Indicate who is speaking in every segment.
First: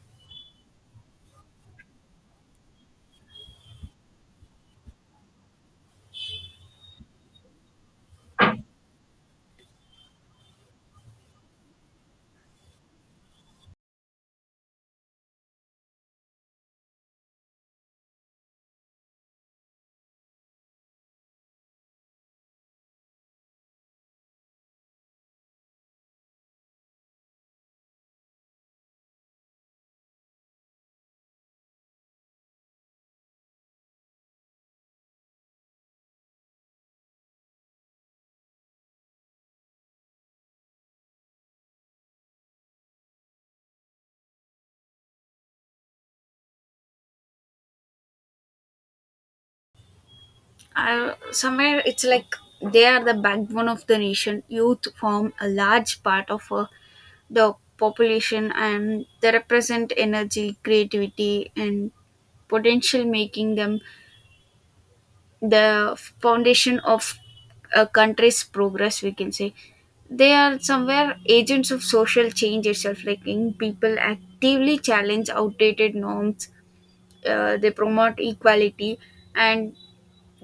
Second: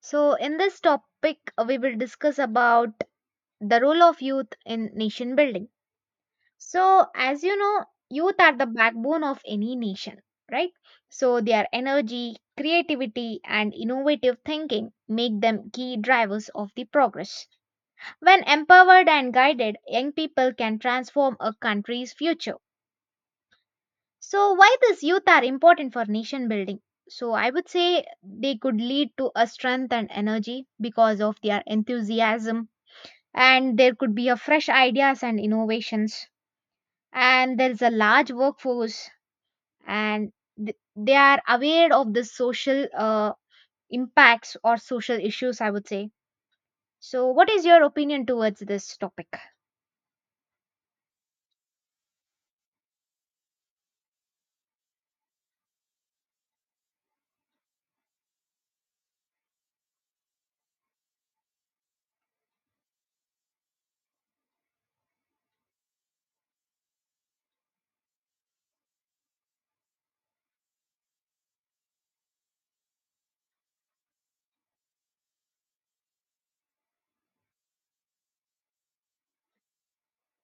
Speaker 1: So, in this topic, we will discuss about the role of youth in nation building. So, as you know, youth are the backbone of any nation, right? So, their energy, creativity, and innovative thinking make them key drivers of the progress. When empowered and guided, young people can transform a country's future. So, why this youth are important for nation building? So, I would say they could lead to a strength and energy because of their enthusiasm, and there could be a fresh ideas and innovations, and there is a large workforce, and they are aware of the social impacts or social issues, I would say. So what is your opinion towards this topic?
Speaker 2: I, somewhere it's like they are the backbone of the nation. Youth form a large part of the population, and they represent energy, creativity, and potential, making them the foundation of a country's progress. We can say they are somewhere agents of social change itself. Like, young people actively challenge outdated norms, they promote equality, and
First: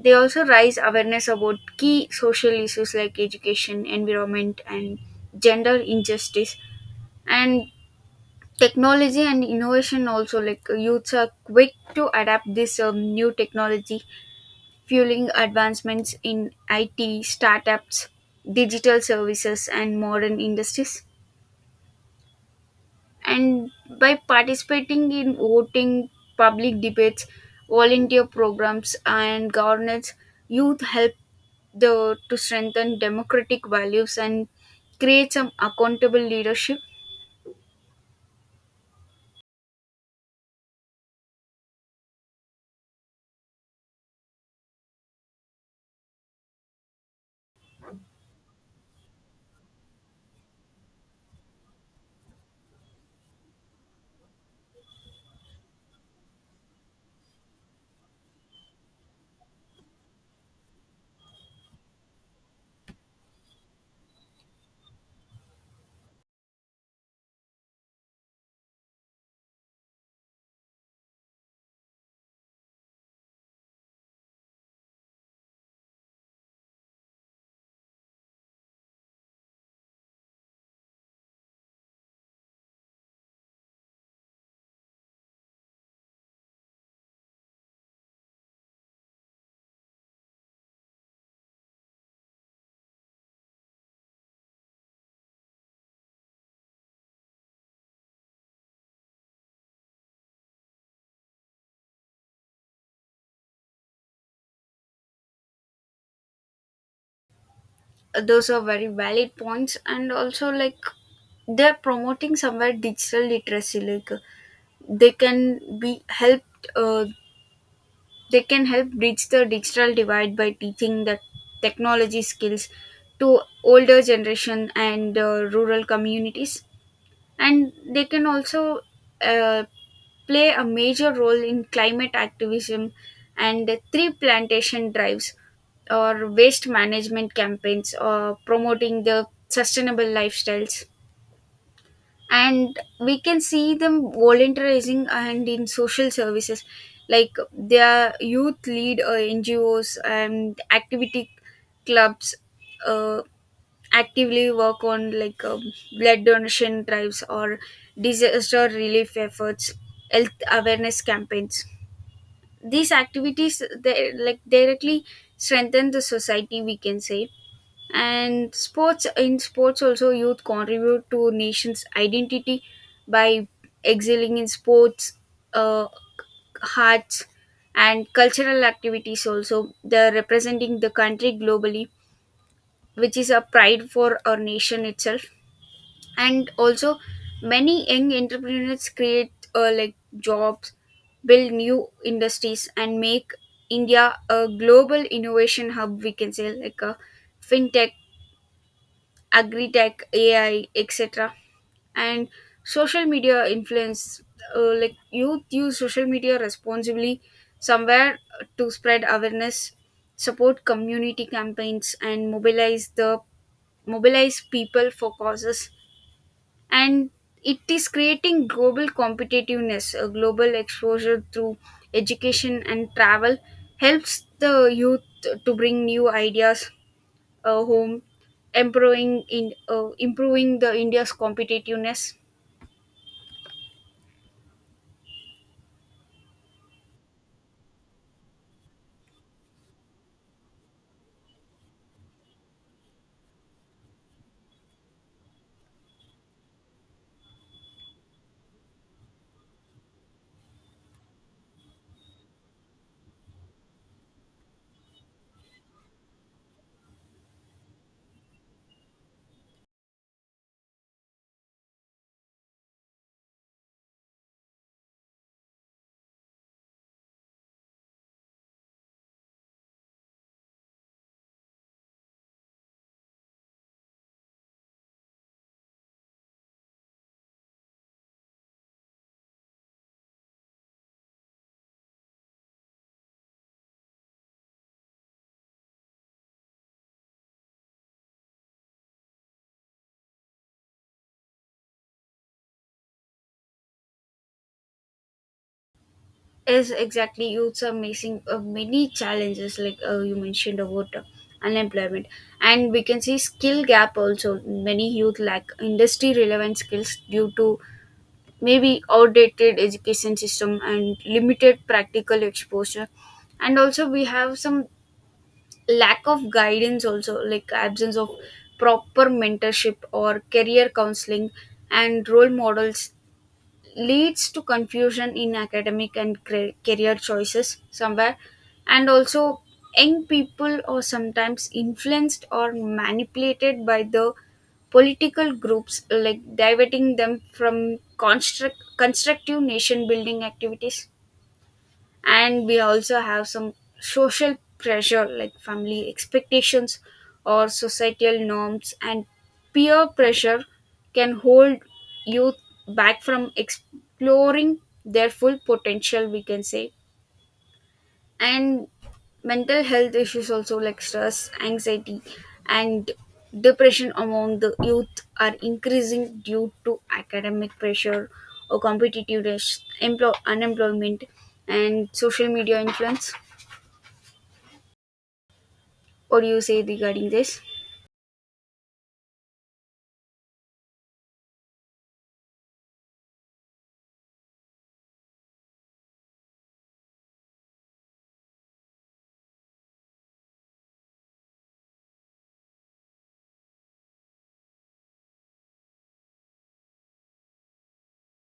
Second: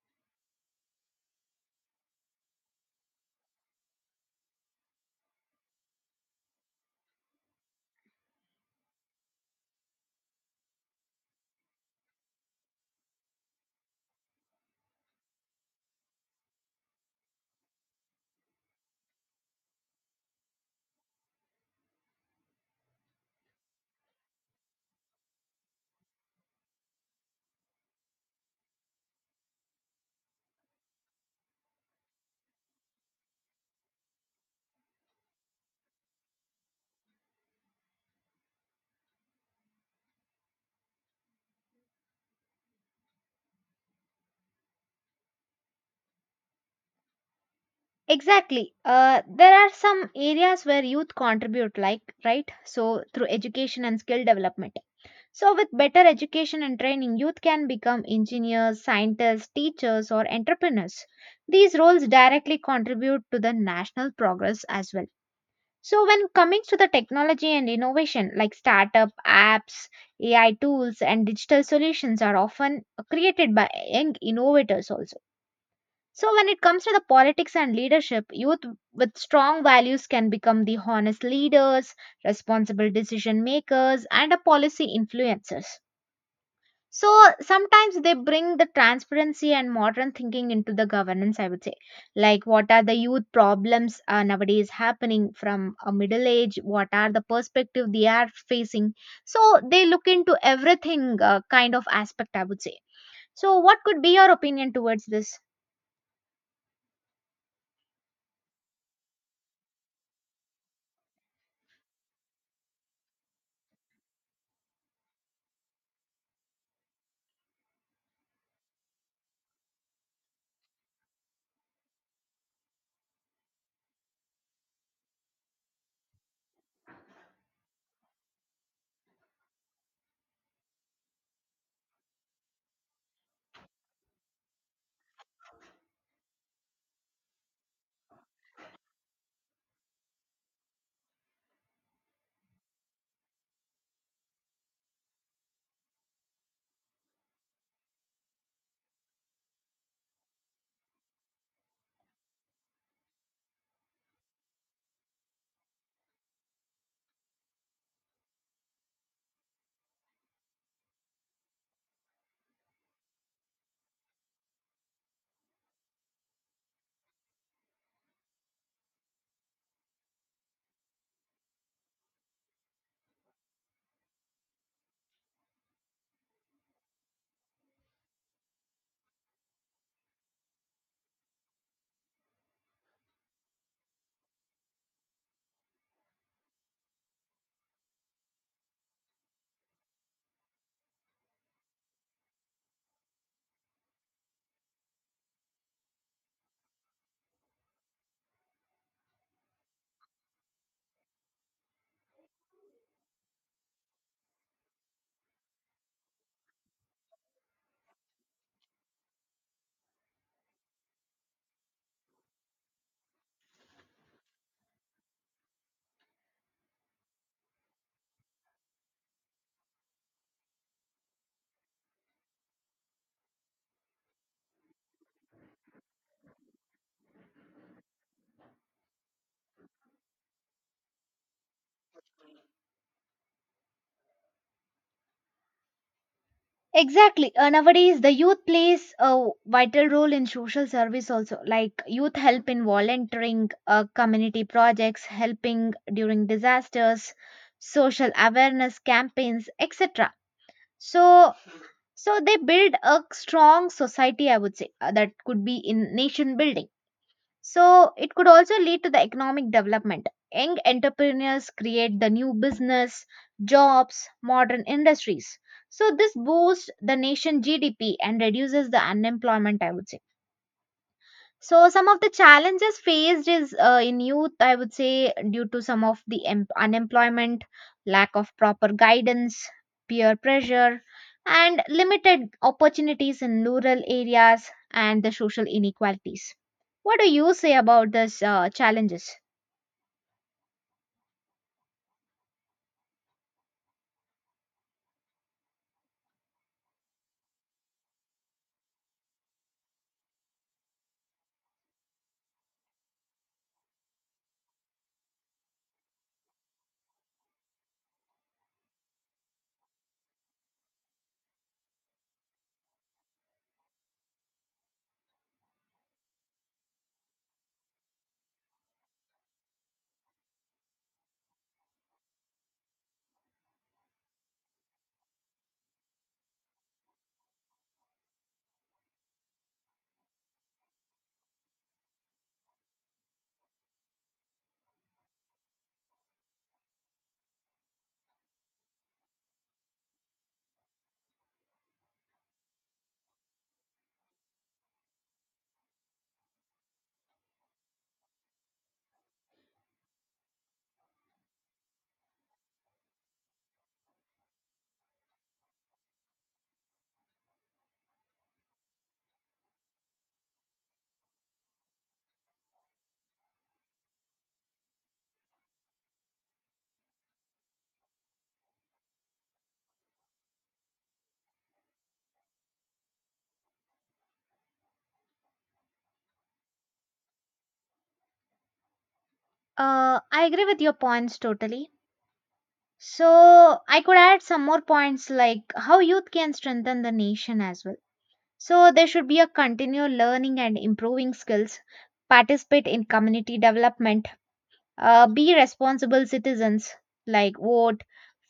Speaker 2: they also raise awareness about key social issues like education, environment, and gender injustice. And technology and innovation also, like, youths are quick to adapt this new technology, fueling advancements in IT, startups, digital services, and modern industries. And by participating in voting, public debates, volunteer programs, and governance, youth help the to strengthen democratic values and create some accountable leadership.
Speaker 1: Exactly. There are some areas where youth contribute, like, right, so through education and skill development. So, with better education and training, youth can become engineers, scientists, teachers, or entrepreneurs. These roles directly contribute to the national progress as well. So, when coming to the technology and innovation, like startup apps, AI tools, and digital solutions are often created by young innovators also. So, when it comes to the politics and leadership, youth with strong values can become the honest leaders, responsible decision makers, and a policy influencers. So sometimes they bring the transparency and modern thinking into the governance, I would say. Like, what are the youth problems nowadays happening from a middle age? What are the perspective they are facing? So they look into everything, kind of aspect, I would say. So, what could be your opinion towards this?
Speaker 2: Those are very valid points, and also, like, they're promoting somewhere digital literacy, like they can be helped. Uh, They can help bridge the digital divide by teaching the technology skills to older generation and rural communities, and they can also uh, play a major role in climate activism and tree plantation drives, or waste management campaigns, or promoting the sustainable lifestyles. And we can see them volunteerizing and in social services, like their youth lead ngos and activity clubs uh, actively work on like blood donation drives, or disaster relief efforts, health awareness campaigns. These activities, they like directly strengthen the society, we can say. And sports, in sports also, youth contribute to nation's identity by excelling in sports, uh, arts, and cultural activities. Also they're representing the country globally, which is a pride for our nation itself. And also many young entrepreneurs create like jobs, build new industries, and make India a global innovation hub, we can say, like a fintech, agri tech, AI, etc. And social media influence, like youth use social media responsibly somewhere to spread awareness, support community campaigns, and mobilize people for causes. And it is creating global competitiveness. A global exposure through education and travel helps the youth to bring new ideas home, improving the India's competitiveness.
Speaker 1: Exactly. Nowadays, the youth plays a vital role in social service also. Like youth help in volunteering, community projects, helping during disasters, social awareness campaigns, etc. So, so, they build a strong society. I would say that could be in nation building. So it could also lead to the economic development. Young entrepreneurs create the new business, jobs, modern industries. So this boosts the nation GDP and reduces the unemployment, I would say. So some of the challenges faced is in youth, I would say, due to some of the unemployment, lack of proper guidance, peer pressure, and limited opportunities in rural areas and the social inequalities. What do you say about these challenges?
Speaker 2: Is exactly youths are facing many challenges, like you mentioned about unemployment, and we can see skill gap also. Many youth lack industry relevant skills due to maybe outdated education system and limited practical exposure. And also we have some lack of guidance also, like absence of proper mentorship or career counseling and role models leads to confusion in academic and career choices somewhere. And also young people are sometimes influenced or manipulated by the political groups, like diverting them from constructive nation building activities. And we also have some social pressure like family expectations or societal norms and peer pressure can hold youth back from exploring their full potential, we can say. And mental health issues also like stress, anxiety, and depression among the youth are increasing due to academic pressure or competitiveness, unemployment, and social media influence. What do you say regarding this?
Speaker 1: I agree with your points totally. So I could add some more points like how youth can strengthen the nation as well. So there should be a continual learning and improving skills, participate in community development, be responsible citizens like vote,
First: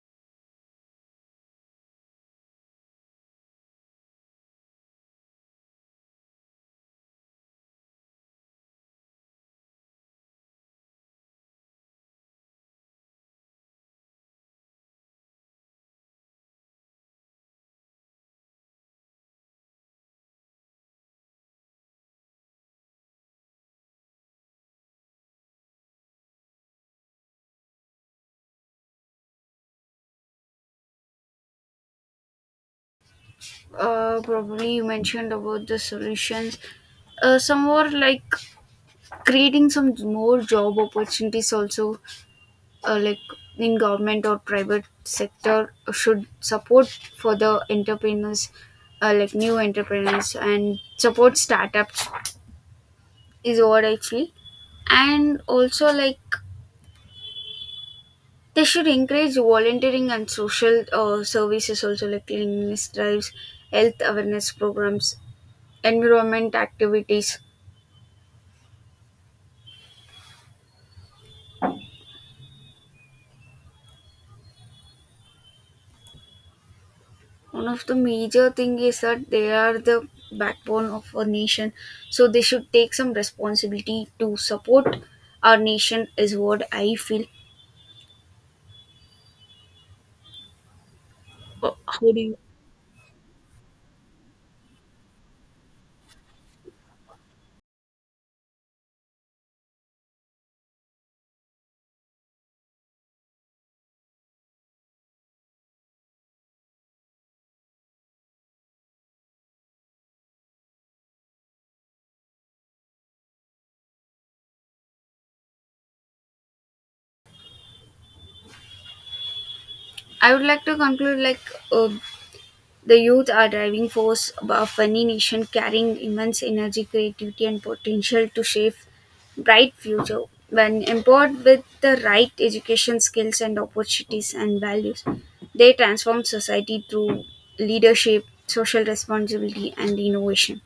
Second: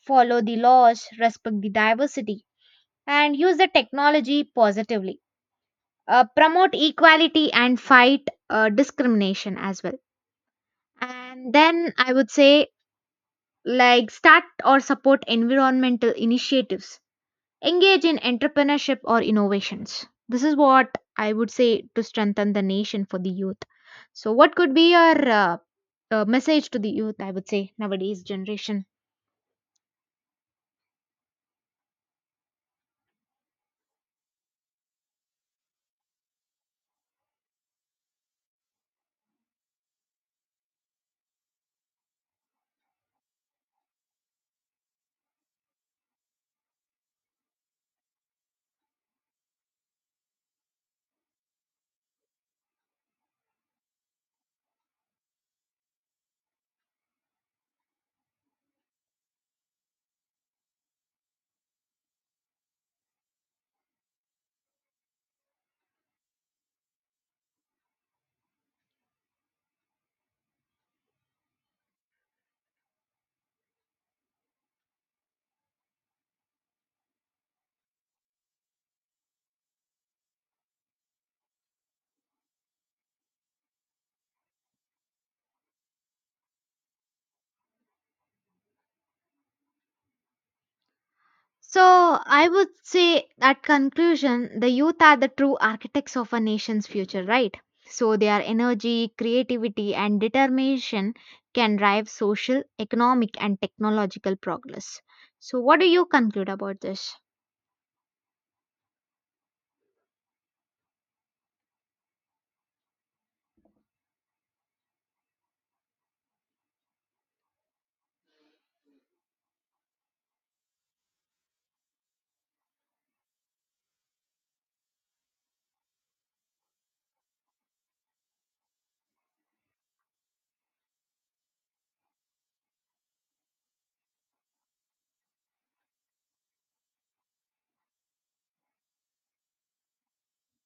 Speaker 1: follow the laws, respect the diversity, and use the technology positively. Promote equality and fight discrimination as well. And then I would say, like, start or support environmental initiatives, engage in entrepreneurship or innovations. This is what I would say to strengthen the nation for the youth. So, what could be your message to the youth? I would say nowadays generation.
Speaker 2: Probably you mentioned about the solutions, some more like creating some more job opportunities also, like in government or private sector should support for the entrepreneurs, like new entrepreneurs, and support startups is what actually. And also like they should encourage volunteering and social services also like cleanliness drives, health awareness programs, environment activities. One of the major thing is that they are the backbone of a nation, so they should take some responsibility to support our nation is what I feel. What
Speaker 1: So,
Speaker 2: do you-
Speaker 1: I would say at conclusion, the youth are the true architects of a nation's future, right? So, their energy, creativity, and determination can drive social, economic, and technological progress. So, what do you conclude about this?
Speaker 2: I would like to conclude like uh, the youth are driving force of any nation, carrying immense energy, creativity, and potential to shape bright future. When empowered with the right education, skills, and opportunities and values, they transform society through leadership, social responsibility, and innovation.